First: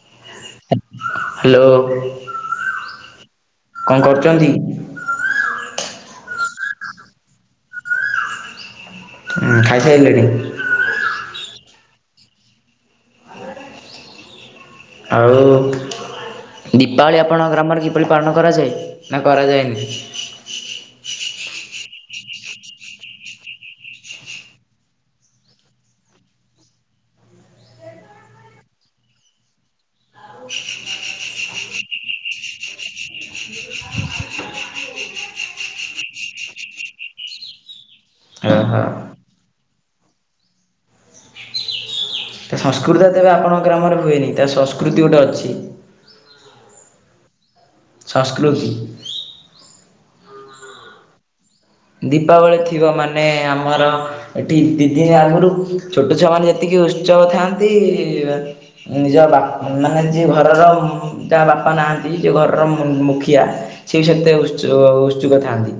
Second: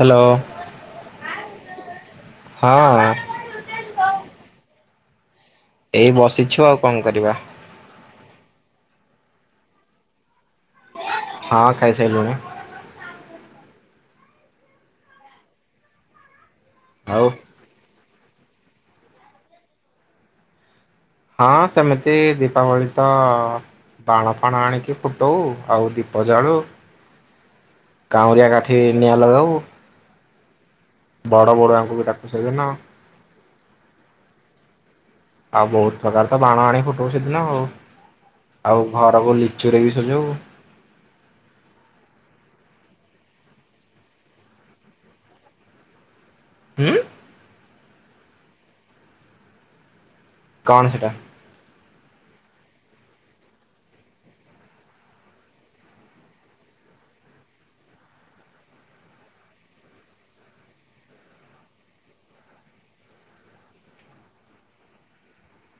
Hello. Hello ହଁ କଣ କରୁଛନ୍ତି? ଏଇ ବସିଛୁ ଆଉ କଣ କରିବା। ହୁଁ, ଖାଇସାଇଲେଣି? ହଁ ଖାଇସାଇଲୁଣି। ଆଉ ଦୀପାବଳି ଆଉ ଆପଣଙ୍କ ଗ୍ରାମରେ କି ପରି ପାଳନ କରାଯାଏ ନା କରାଯାଏ ନି? ହଁ ସେମିତି ଦୀପାବଳି ତ ବାଣ ଫାଣ ଆଣିକି ଫୁଟଉ ଆଉ ଦୀପ ଜାଳୁ। କାଉଁରିଆ କାଠି ନିଆଁ ଲଗାଉ। [unintelligible] ବଡ଼ ବଡ଼ ଆଙ୍କୁ ବି ଡାକୁ ସେଦିନ। ଆଉ ବହୁତ ପ୍ରକାର ତ ବାଣ ଆଣି ଫୁଟଉ ସେଦିନ ଆଉ। ଓହୋ। ଆଉ ଘରକୁ ଲିଚୁ ରେ ବି ସଜଉ। ତା ସଂସ୍କୃତିତା ତେବେ ଆପଣଙ୍କ ଗ୍ରାମରେ ହୁଏନି ତା ସଂସ୍କୃତି ଗୋଟେ ଅଛି। ଉଁ ସଂସ୍କୃତି। କଣ ସେଟା? ଦୀପାବଳି ଥିବ ମାନେ ଆମର। ଏଠି ଦିଦିନି ଆଗରୁ ଛୋଟ ଛୁଆ ମାନେ ଯେତିକି ଉତ୍ସବ ଥାଆନ୍ତି। ନିଜ ବାପ ମାନେ ଯିଏ ଘରର ଯାହା ବାପା ନାହାନ୍ତି ଯିଏ ଘରର ମୁଖିଆ। ସେ ସେତେ ଉତ୍ସ -ଉତ୍ସୁକ ଥାଆନ୍ତି।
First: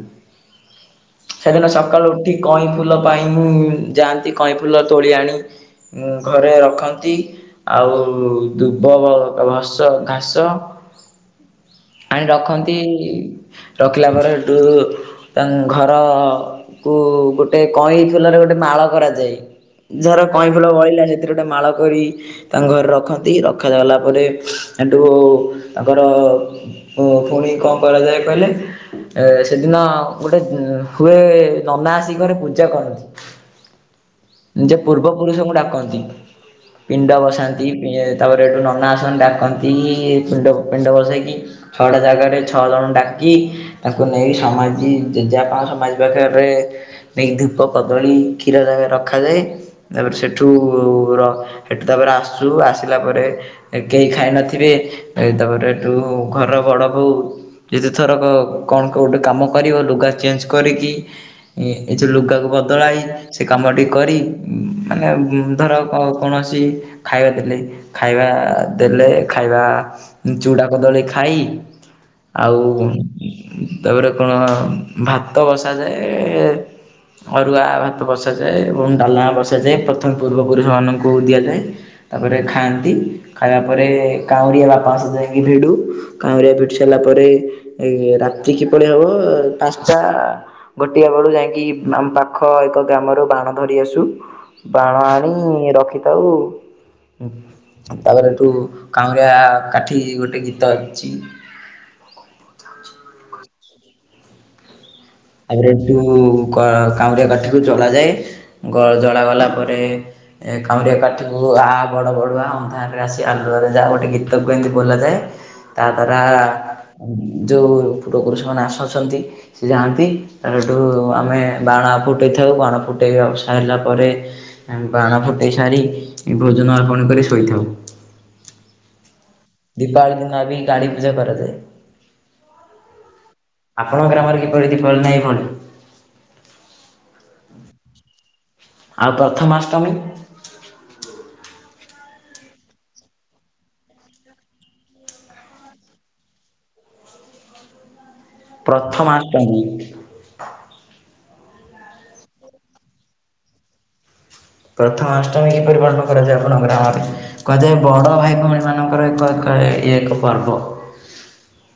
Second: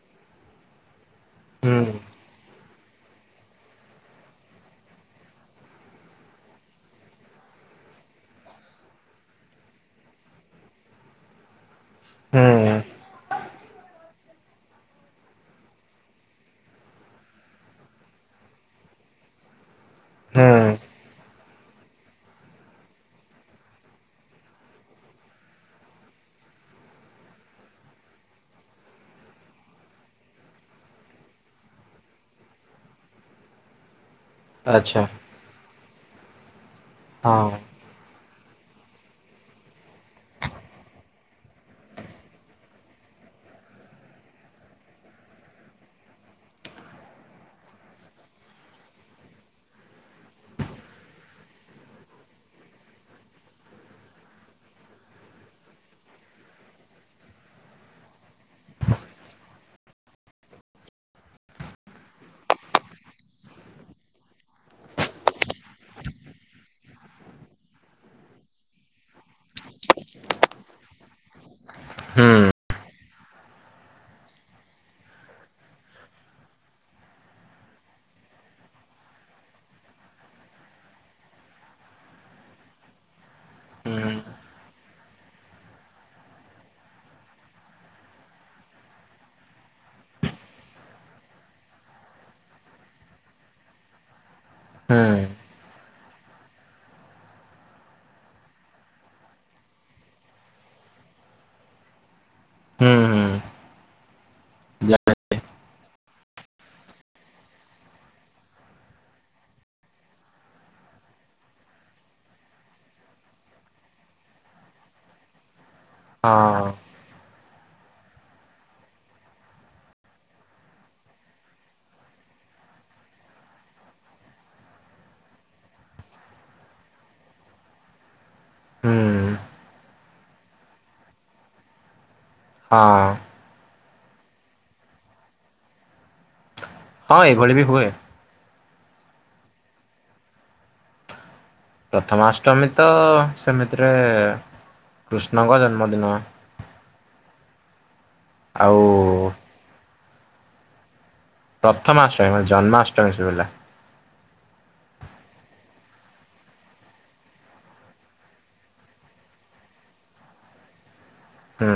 ସେଦିନ ହୁଁ ସକାଳୁ ଉଠି କଇଁ ଫୁଲ ପାଇଁ ଯାଆନ୍ତି କଇଁ ଫୁଲ ତୋଳି ଆଣି। ଉଂ ଘରେ ରଖନ୍ତି। ଆଉ- ଦୁବ [unintelligible] ଘାସ ଆଣି ହୁଁ ରଖନ୍ତି ରଖିଲା ପରେ ହେଠୁ। ତାଙ୍କ ଘର କୁ ଗୋଟେ କଇଁ ଫୁଲରେ ଗୋଟେ ମାଳ କରାଯାଏ। ଯାହାର କଇଁ ହୁଁ ଫୁଲ ବଳିଲା ସେଥିରେ ଗୋଟେ ମାଳ କରି। ତାଙ୍କ ଘରେ ରଖନ୍ତି ରଖାଗଲା ପରେ ହେଠୁ ତାଙ୍କର। ଓ ପୁଣି କଣ କରାଯାଏ କହିଲେ ଏ ସେଦିନ। ଗୋଟେ ହୁଏ ନନା ଆସି ଘରେ ପୂଜା କରନ୍ତି। ଯେ ଆଚ୍ଛା ପୂର୍ବ ପୁରୁଷଙ୍କୁ ଡାକନ୍ତି। ପିଣ୍ଡ ହଁ ବସାନ୍ତି ତାପରେ ଏଇଠୁ ନନା ଆସନ୍ତି ଡାକନ୍ତି- ପିଣ୍ଡ ପିଣ୍ଡ ବସେଇକି। ଛଅଟା ଜାଗାରେ ଛଅ ଜଣ ଡାକି ତାକୁ ନେଇ ସମାଧି ଜେଜେବାପାଙ୍କ ସମାଧି ପାଖରେ ନେଇକି ଧୂପ କଦଳୀ କ୍ଷୀର ର ରଖାଯାଏ। ତାପରେ ସେଠୁ ର ସେଠୁ ତାପରେ ଆସୁ ଆସିଲା ପରେ ଏ କେହି ଖାଇନଥିବେ ତାପରେ ହେଠୁ ଘରର ବଡ଼ ବୋଉ ଯେତେ ଥରକ କଣ କୋଉ ଟେ କାମ କରିବ ଲୁଗା ଚେଞ୍ଜ କରିକି ଏ ଯ ଲୁଗାକୁ ବଦଳାଇ ସେ କାମଟି କରି ମାନେ ଉଁ ଧର କୌଣସି ଖାଇବା ଦେଲେ ଖାଇବା ଦେଲେ ଖାଇବା ଚୁଡ଼ା କଦଳୀ ଖାଇ ହୁଁ। ଆଉ ତାପରେ କଣ ଭାତ ବସାଯାଏ ଅରୁଆ ଭାତ ବସାଯାଏ ଏବଂ ଡାଲମା ବସାଯାଏ ପ୍ରଥମେ ପୂର୍ବପୁରୁଷମାନଙ୍କୁ ଦିଆଯାଏ। ତାପରେ ଖାଆନ୍ତି ଖାଇବା ପରେ ହୁଁ କାଉଁରିଆ ବାପା ଆସି ଯାଏ ଏ ଭିଡୁ କାଉଁରିଆ ପିଟି ସାରିଲା ପରେ ଏ ରାତି କି ପରି ହବ ପାଂସ୍ଟା ଗୋଟିଏ ବେଳୁ ଯାଇକି ଆମ ପାଖ ଏକ ଗ୍ରାମରୁ ବାଣ ଧରି ଆସୁ। ହୁଁ ବାଣ ଆଣି ରଖିଥାଉ ତାପରେ ଏଠୁ କାଉଁରିଆ କାଠି ଗୋଟେ ଗୀତ ଅଛି। ହୁଁ ହୁଁ। [inaudible] [unintelligible] ତାପରେ ଏଠୁ ଜ କାଉଁରିଆ କାଠିକୁ ଜଳାଯାଏ ଜଳାଗଲା ପରେ ଏ କାଉଁରିଆ କାଠିକୁ ଆ ବଡ଼ ବଡୁଆ ଅନ୍ଧାରରେ ଆସି ଆଲୁଅରେ ଯା ଗୋଟେ ଗୀତ ତାକୁ ଏମିତି ବୋଲାଯାଏ। ତା ଦ୍ଵାରା ହଁ ଯୋଉ ପୂର୍ବପୁରୁଷମାନେ ଆସୁଛନ୍ତି ସେ ଯାଆନ୍ତି। ତାପରେ ସେଠୁ ଆମେ ବାଣ ଫୁଟେଇଥାଉ ବାଣ ଫୁଟେଇ ସ ସାଇଲା ପରେ ଆମେ ବାଣ ଫୁଟାଇ ସାରି ଭୋଜନ ଅର୍ପଣ କରି ଶୋଇଥାଉ। ହୁଁ। ଦୀପାବଳି ଦିନ ବି ଗାଳୀ ପୂଜା କରାଯାଏ। ହଁ। ଆପଣଙ୍କ ଗ୍ରାମରେ କିପରି ଦୀପବଳି ନା ହୁଏ କୁହନ୍ତୁ। ହଁ ଏଭଳି ବି ହୁଏ। ଆଉ ପ୍ରଥମାଷ୍ଟମୀ। ପ୍ରଥମାଷ୍ଟମୀ ତ ସେମିତିରେ କୃଷ୍ଣଙ୍କ ଜନ୍ମଦିନ। ଆଉ ପ୍ରଥମାଷ୍ଟମୀ ପ୍ରଥମାଷ୍ଟମୀ ମତେ ଜନ୍ମାଷ୍ଟମୀ ଶୁଭିଲା। ପ୍ରଥମ ଅଷ୍ଟମୀ କିପରି ପାଳନ କରାଯାଏ ଆପଣଙ୍କ ଗ୍ରାମରେ। କୁହାଯାଏ ବଡ଼ ଭାଇ ଭଉଣୀ ମାନଙ୍କର ଏକ ଇଏ ଏକ ପର୍ବ। ହୁଁ।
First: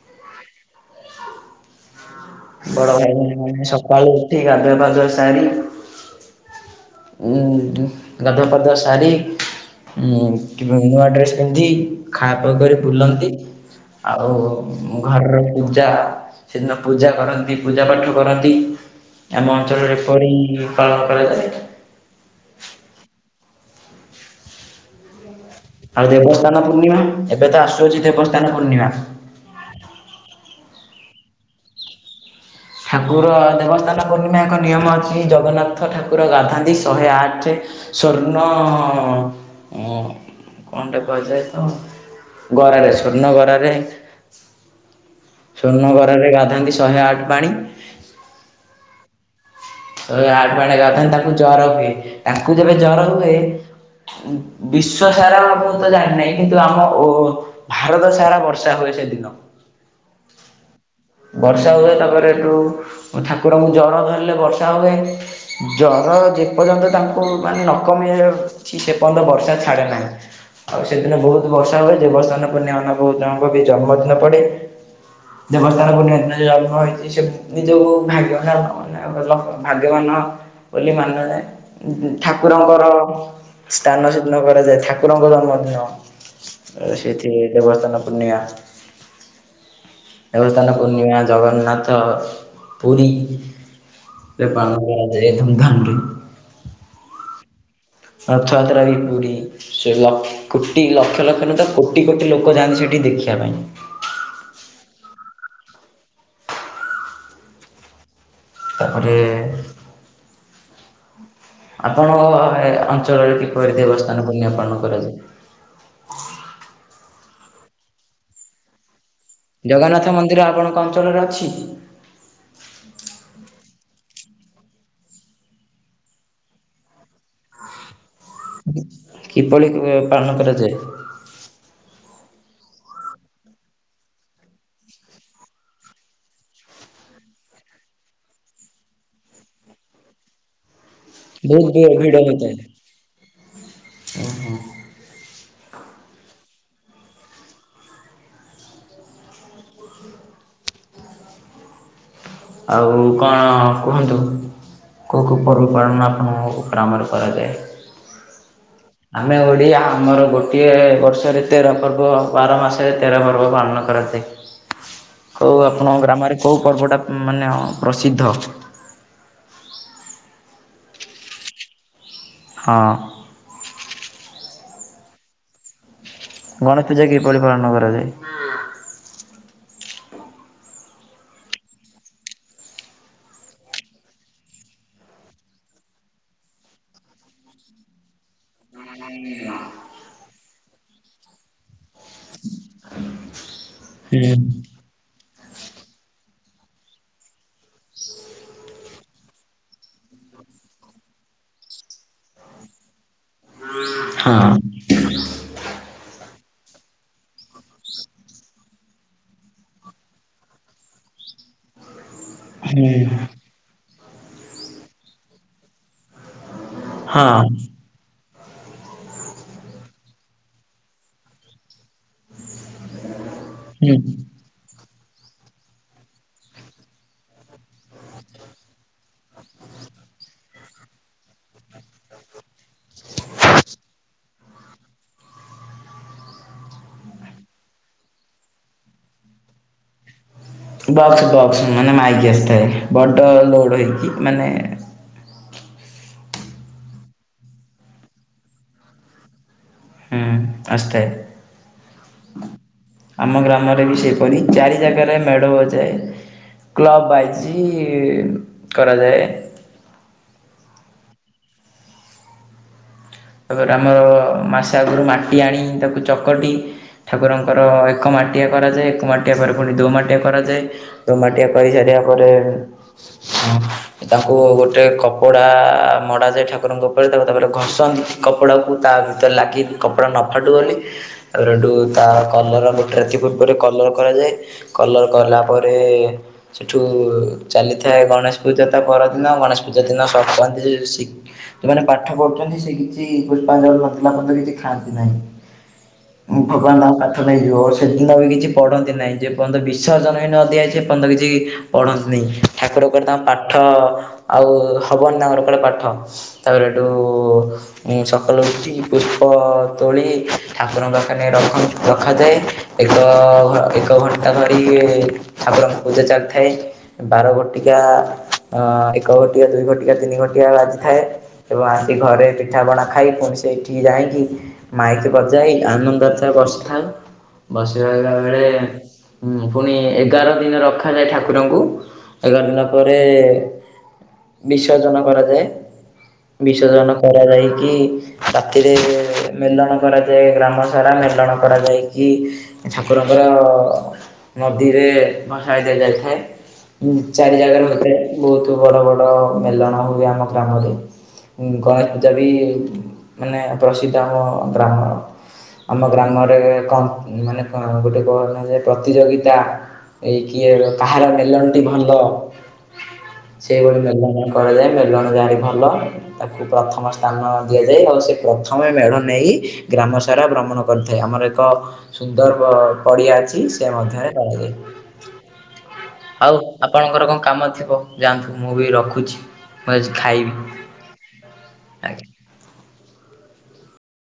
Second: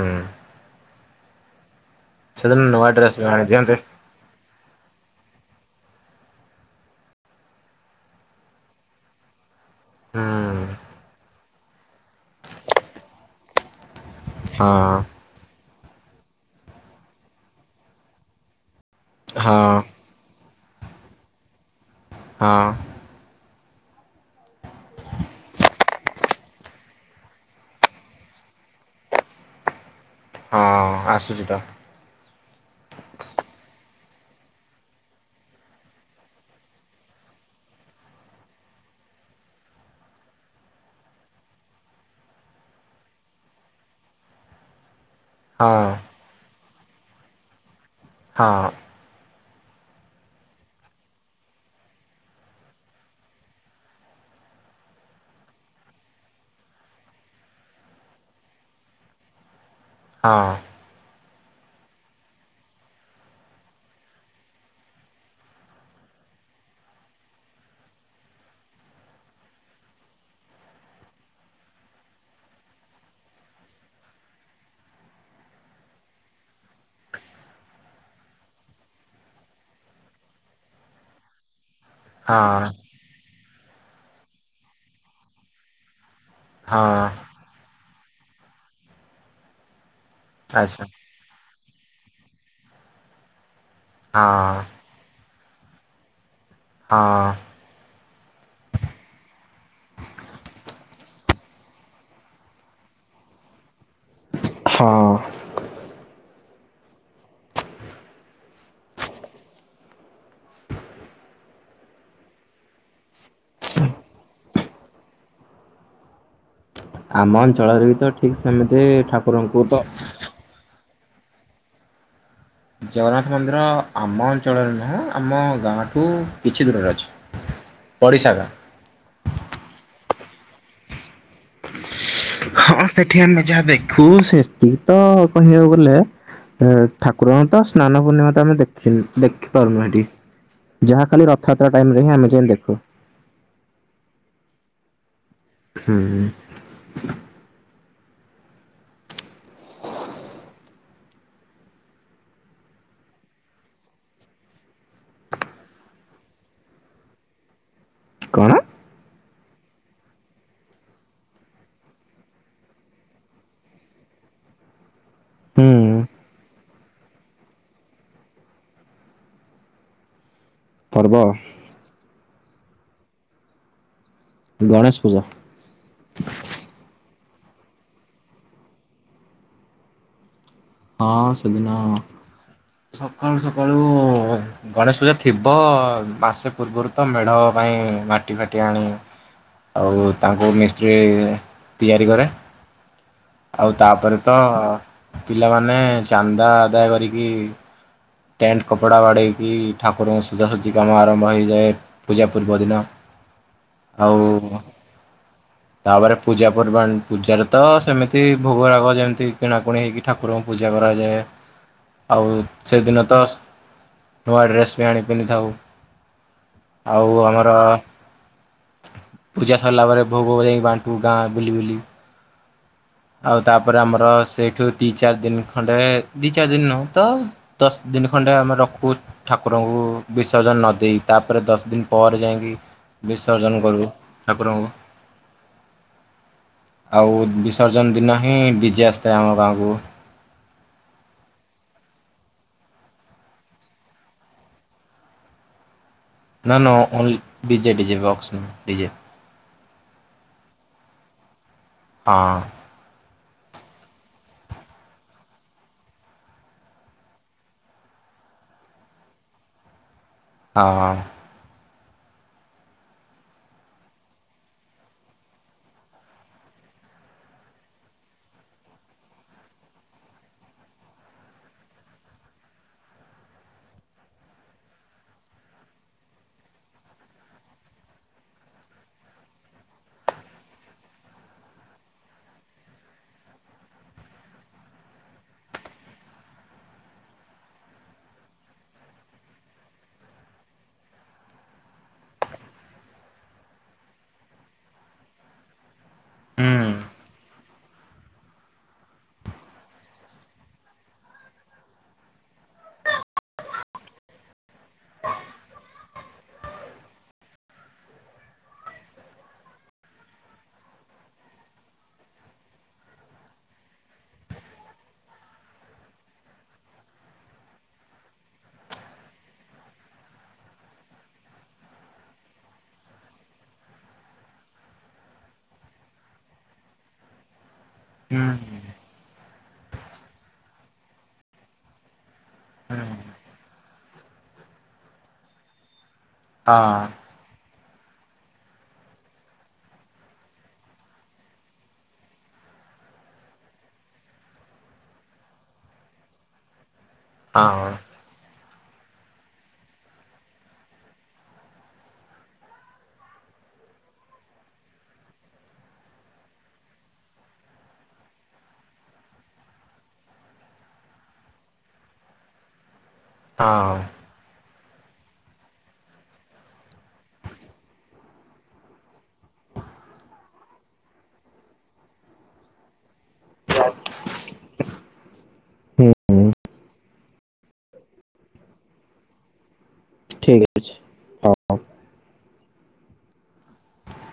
ସେଦିନ ନୂଆ ବଡ ଭାଇ ଡ୍ରେସ୍ ବି ଭଉଣୀ ମାନେ ଆଣିଦିଅନ୍ତି ସକାଳୁ ଉଠି ଗାଧୁଆ ପାାଧୁଆ ସାରି ଉଁ ଦୁ ଗାଧୁଆ ପାଧୁଆ ସାରି ଉଁ ହୁଁ ତୁ ନୂଆ ଡ୍ରେସ୍ ପିନ୍ଧି ଖା ପିଅ କରି ବୁଲନ୍ତି ଆଉ ହଁ ଘରର [inaudible] ଟା ସେଦିନ ପୂଜା କରନ୍ତି ପୂଜା ପାଠ କରନ୍ତି ଆମ ହଁ ଅଞ୍ଚଳରେ। କିପରି ପାଳନ କରାଯାଏ। ହଁ। [inaudible] ଆଉ ଦେବସ୍ଥାନ ପୂର୍ଣ୍ଣିମା ଏବେ ତ ଆସୁଅଛି ଦେବସ୍ଥାନ ପୂର୍ଣ୍ଣିମା। ହଁ ଆସୁଛି ତ। ଠାକୁର ଦେବସ୍ଥାନ ପୂର୍ଣ୍ଣିମା ଏକ ନିୟମ ଅଛି ଜଗନ୍ନାଥ ଠାକୁର ଗାଧାନ୍ତି ଶହେ ଆଠେ ସ୍ୱର୍ଣ୍ଣ ଅ କଣ୍ଟେ କୁହାଯାଏ ତ ଗରାରେ ସ୍ୱର୍ଣ୍ଣ ଗରାରେ ହଁ ସ୍ୱର୍ଣ୍ଣ ଗରାରେ ଗାଧାନ୍ତି ଶହେ ଆଠ ପାଣି ହଁ। ଶହେ ଆଠ ପାଣିରେ ଗାଧାନ୍ତି ତାଙ୍କୁ ଜର ହୁଏ ତାଙ୍କୁ ଯେବେ ଜର ହୁଏ ବିଶ୍ଵ ସାରା ଆ ମୁତ ଜାଣିିନେଇଁ କିନ୍ତୁ ଆମ ଓ ଭାରତ ସାରା ବର୍ଷା ହୁଏ ସେଦିନ। ହଁ। ବର୍ଷା ହୁଏ ତାପରେ ଏଠୁ ଠାକୁରଙ୍କୁ ଜର ଧରିଲେ ବର୍ଷା ହୁଏ। ଜର ଯେପର୍ଯ୍ୟନ୍ତ ତାଙ୍କୁ ମାନେ ନକମି ଛି ସେ ପନ୍ତ ବର୍ଷା ଛାଡ଼େ ନାହିଁ। ଆଉ ସେଦିନ ବହୁତ ବର୍ଷା ହୁଏ ଦେବସ୍ନାନ ପୂର୍ଣ୍ଣିମାମାନେ ବହୁତ୍ ଜଣଙ୍କର ଜନ୍ମଦିନ ପଡେ। ଦେବ ସ୍ନାନ ପୂର୍ଣ୍ଣିମା ଦିନ ଯେ ଜନ୍ମ ହୋଇଛି ସେ ନିଜକୁ ଭାଗ୍ୟ ବାନ ମନେକରେ ଆଉ ଲକ୍ ଭାଗ୍ୟବାନ ବୋଲି ମାନାଯାଏ ହଁ ଠାକୁରଙ୍କର ଷ୍ଟାନ ସେ ଦିନ କରାଯାଏ ଠାକୁରଙ୍କ ଜନ୍ମ ଦିନ। ହଁ ସେଠି ଦେବସ୍ତ୍ନାପୂର୍ଣୀମା। ଦେବସ୍ଥାନ ଆଚ୍ଛା ପୂର୍ଣ୍ଣିମା ଜଗନ୍ନାଥ ପୁରୀ ହଁ ପାଳନ କରାଯାଏ ଧୁମ୍ ଧାମରେ। ହଁ। ରଥଯାତ୍ରା ବି ପୁରୀ। ସେ ଲ କୋଟି ଲକ୍ଷ ଲକ୍ଷ ନୁହେଁ ତ କୋଟି କୋଟି ଲୋକ ଯାଆନ୍ତି ସେଠି ଦେଖିବା ପାଇଁ। ହଁ। ତା ପରେ ଆପଣଙ୍କ ଅଞ୍ଚଳରେ କିପରି ଦେବସ୍ଥାନ ପୂର୍ଣ୍ଣିମାପାଳନ କରାଯାଏ? ଆମ ଅଞ୍ଚଳରେ ବି ତ ଠିକ ସେମିତି ଠାକୁ ଜଗନ୍ନାଥ ମନ୍ଦିର ଆପଣଙ୍କ ଅଞ୍ଚଳରେ ଅଛି? ଜଗନ୍ନାଥ ମନ୍ଦିର ଆମ ଅଞ୍ଚଳରେ ନୁହେଁ ଆମ ଗାଁଠୁ କିଛି ଦୂରରେ ଅଛି। ପଡ଼ିସା ଗାଁ। କିପଳି ପାଳନ କରାଯାଏ? ହଁ ସେଠି ଆମେ ଯାହା ଦେଖୁ ସେତିକି ତ କହିବାକୁ ଗଲେ ଏ ଠାକୁରଙ୍କ ତ ସ୍ନାନ ପୂର୍ଣ୍ଣିମା ତ ଆମେ ଦେଖିନୁ, ଦେଖି ପାରୁନୁ ହେଠି। ଯାହା ଖାଲି ବହୁତ ରଥଯାତ୍ରା ଭି ଟାଇମ ରେ ଭିଡ଼ ହିଁ ଆମେ ହୋଇଥାଏ। ଦେଖୁ। ଓହୋ ହୁଁ। ଆଉ, କଣ କୁହନ୍ତୁ। କୋଉ, କୋଉ, ପର୍ବ ପାଳନ ଆପଣଙ୍କ ଗ୍ରାମରେ କରାଯାଏ? କଣ? ଆମେ ଓଡ଼ିଆ, ଆମର ଗୋଟିଏ ବର୍ଷରେ ତେର ପର୍ବ, ବାର ମାସରେ ତେର ପର୍ବ ପାଳନ କରାଯାଏ, କୋଉ ହୁଁ ଆପଣଙ୍କ ଗ୍ରାମରେ କୋଉ ପର୍ବଟା ମାନେ ପ୍ରସିଦ୍ଧ? ପର୍ବ। ହଁ। ଗଣେଶ ପୂଜା। ଗଣେଶ ପୂଜା କିପରି ପାଳନ କରାଯାଏ? ହଁ, ସେଦିନ ସକାଳୁ ସକାଳୁ ଗଣେଶ ପୂଜା ଥିବ, ମାସେ ପୂର୍ବରୁ ତ ମେଢ଼ ପାଇଁ ମାଟି ଫାଟି ଆଣୁ। [unintelligible] ଆଉ ତାଙ୍କୁ ମିସ୍ତ୍ରୀ ତିଆରି କରେ, ଆଉ ତାପରେ ହୁଁ ତ ପିଲାମାନେ ଚାନ୍ଦା ଆଦାୟ କରିକି ଟେଣ୍ଟ କପଡ଼ା ବାଡ଼େଇକି, ଠାକୁରଙ୍କ ସଜା ସଜି କାମ ଆରମ୍ଭ ହୋଇଯାଏ। ପୂଜା ପୂର୍ବ ଦିନ ହଁ ଆଉ ତାପରେ ପୂଜା ପର୍ବାଣୀ, ପୂଜାରେ ତ ସେମିତି ଭୋଗରାଗ ଯେମିତି କିଣାକୁଣି ହେଇକି ଠାକୁରଙ୍କୁ ପୂଜା କରାଯାଏ, ଆଉ ହୁଁ ସେଦିନ ତ, ନୂଆ ଡ୍ରେସ୍ ବି ଆଣି ପିନ୍ଧିଥାଉ। ଆଉ ହଁ ଆମର ପୂଜା ସରିଲା ପରେ ଭୋଗ ଯାଇ ବାଣ୍ଟୁ ଗାଁ ବୁଲି, ବୁଲି। ଆଉ, ତାପରେ ହୁଁ। ଆମର ସେଇଠୁ ଦୁଇ ଚାରି ଦିନି ଖଣ୍ଡେ, ଦୁଇ, ଚାରି ଦିନି ନୁହଁ ତ, ଦଶ ଦିନ ଖଣ୍ଡେ ଆମେ ରଖୁ। ଠାକୁରଙ୍କୁ ବିସର୍ଜନ ନ ଦେଇ, ତାପରେ ଦଶ ଦିନ ପରେ ଯାଇକି ବିସର୍ଜନ କରିବୁ, ଠାକୁରଙ୍କୁ। [inaudible] ଆଉ ବିସର୍ଜନ ଦିନ ହିଁ ଡିଜେ ଆସିଥାଏ ଆମ ଗାଁକୁ। ବକ୍ସ, ବକ୍ସ ମାନେ ମାଇକି ଆସିଥାଏ। ବଡ଼ ଲୋଡ଼୍ ହୋଇକି ମାନେ ନା, ନା ଓନ୍ ଡିଜେ, ଡିଜେ, ବକ୍ସ, ଡିଜେ ହଁ, ଆସିଥାଏ। ହଁ। ଆମ ଗ୍ରାମରେ ବି ସେପରି, ଚାରି ଜାଗାରେ ମେଡ଼ ହୋଓଯାଏ। କ୍ଲବ୍ ବାଇଜ୍ କରାଯାଏ। ହଁ। ତାପରେ, ଆମର ମାସେ ଆଗରୁ ମାଟି ଆଣି, ତାକୁ ଚକଟି ଠାକୁରଙ୍କର ଏକ ମାଟିଆ କରାଯାଏ, ଏକ ମାଟିଆ ପରେ ପୁଣି ଦୁଇ ମାଟିଆ କରାଯାଏ। ଦୋ ମାଟିଆ କରି ସାରିବା ପରେ ତାଙ୍କୁ ଗୋଟେ କପଡ଼ା ମଡ଼ାଯାଏ ଠାକୁରଙ୍କ ଉପରେ, ତାକୁ ତାପରେ ଘଷନ୍ତି। କପଡ଼ାକୁ ତା ଭିତରେ ଲାଗି, କପଡ଼ା ନଫାଟୁବୋଲି ତାପରେଠୁ, ତା କଲର ଗୋଟେ ରାତି ପୂର୍ବରୁ, କଲର କରାଯାଏ। କଲର୍ କରେଇଲା ପରେ ସେଠୁ ଚାଲିଥାଏ, ଗଣେଶ ପୂଜା ତା ପରଦିନ ଗଣେଶ ପୂଜା ଦିନ [unintelligible] ଯୋଉମାନେ ପାଠ ପଢୁଛନ୍ତି, ସେ କିଛି ପୁଷ୍ପାଞ୍ଜଳି ନଦେଲା ପଯ୍ୟନ୍ତ କିଛି ଖାଆନ୍ତି ନାହିଁ। ହୁଁ ଭଗବାନ ତାଙ୍କ ପାଠ ନେଇଯିବ। ସେଦିନ ବି କିଛି ପଢ଼ନ୍ତି ନାହିଁ, ଯେପର୍ଯ୍ୟନ୍ତ ବିସର୍ଜନ ହେ ନ ଦିଆଯାଇଛି ସେପର୍ଯ୍ୟନ୍ତ କିଛି ପଢ଼ନ୍ତି ନାହିଁ ଠାକୁରଙ୍କଦାମ ପାଠ ଆଉ ହେବନି ତାମର କେବେ ପାଠ ତାପରେ ଏଇଠୁ ମୁଁ ସକାଳୁ ଉଠିକି ପୁଷ୍ପ ତୋଳି- ଠାକୁରଙ୍କ ପାଖରେ ରଖନ୍ତି ରଖାଯାଏ। ଏକ ଘ-ଏକ ଘଣ୍ଟା ଧରି ଠାକୁରଙ୍କ ପୂଜା ଚାଲିଥାଏ। ବାର ଘଟିକା ଅ ଏକ ଘଟିକା ଦୁଇ ଘଟିକା ତିନି ଘଟିକା ବାଜିଥାଏ। ଏବଂ ଆସିକି ଘରେ ପିଠାପଣା ଖାଇ ପୁଣି ସେ ଏଇଠି ଯାଇକି ମାଇକି ବଜାଇ ଆନନ୍ଦ ଆଚାର ବସିଥାଉ। ବସି ରହିଲା ହୁଁ ବେଳେ ହୁ ପୁଣି ଏଗାର ଦିନ ରଖାଯାଏ ଠାକୁରଙ୍କୁ ଏଗାର ଦିନ ହୁଁ ପରେ ବିସର୍ଜନ କରାଯାଏ ହଁ ବିସର୍ଜନ କରାଯାଇକି ରାତିରେ ମେଲଣ କରାଯାଏ ଗ୍ରାମ ସାଳା ମେଲଣ କରାଯାଇକି ଠାକୁରଙ୍କର ନଦୀରେ ଭସାଇ ଦିଆଯାଇଥାଏ। ଚାରି ଜାଗାରେ ହଁ ହୋଇଥାଏ ବହୁତ ବଡ଼ ବଡ଼ ମେଲଣ ହୁଏ ଆମ ଗ୍ରାମରେ ଗ ଯଦି ମାନେ ପ୍ରସିଦ୍ଧ ଆମ ବ୍ରାହ୍ମଣ ଆମ ଗ୍ରାମରେକ କଣ ମାନେ କଣ ଗୋଟେ ପ୍ରତିଯୋଗିତା ଏ କିଏ କାହାର ମେଲନଟି ଭଲ ହଁ। ସେଇଭଳି ମେଲଣ କରାଯାଏ ମେଲଣ ଯାହାର ଭଲ ତାକୁ ପ୍ରଥମ ସ୍ଥାନ ଦିଆଯାଏ ଆଉ ସେ ପ୍ରଥମେ ମେଢ ନେଇ ଗ୍ରାମ ସାରା ଭ୍ରମଣ କରିଥାଏ ଆମର ଏକ ସୁନ୍ଦର ବ ପଡିଆ ଅଛି ସେ ମଧ୍ୟରେ କରାଯାଏ। ଆଉ ଆପଣଙ୍କର କଣ କାମ ଥିବ ଯାଆନ୍ତୁ, ମୁଁ ବି ରଖୁଛି, ମୁଁ ଆଜି ଖାଇବି। ଖୁଛି ହଉ। ଆଜ୍ଞା।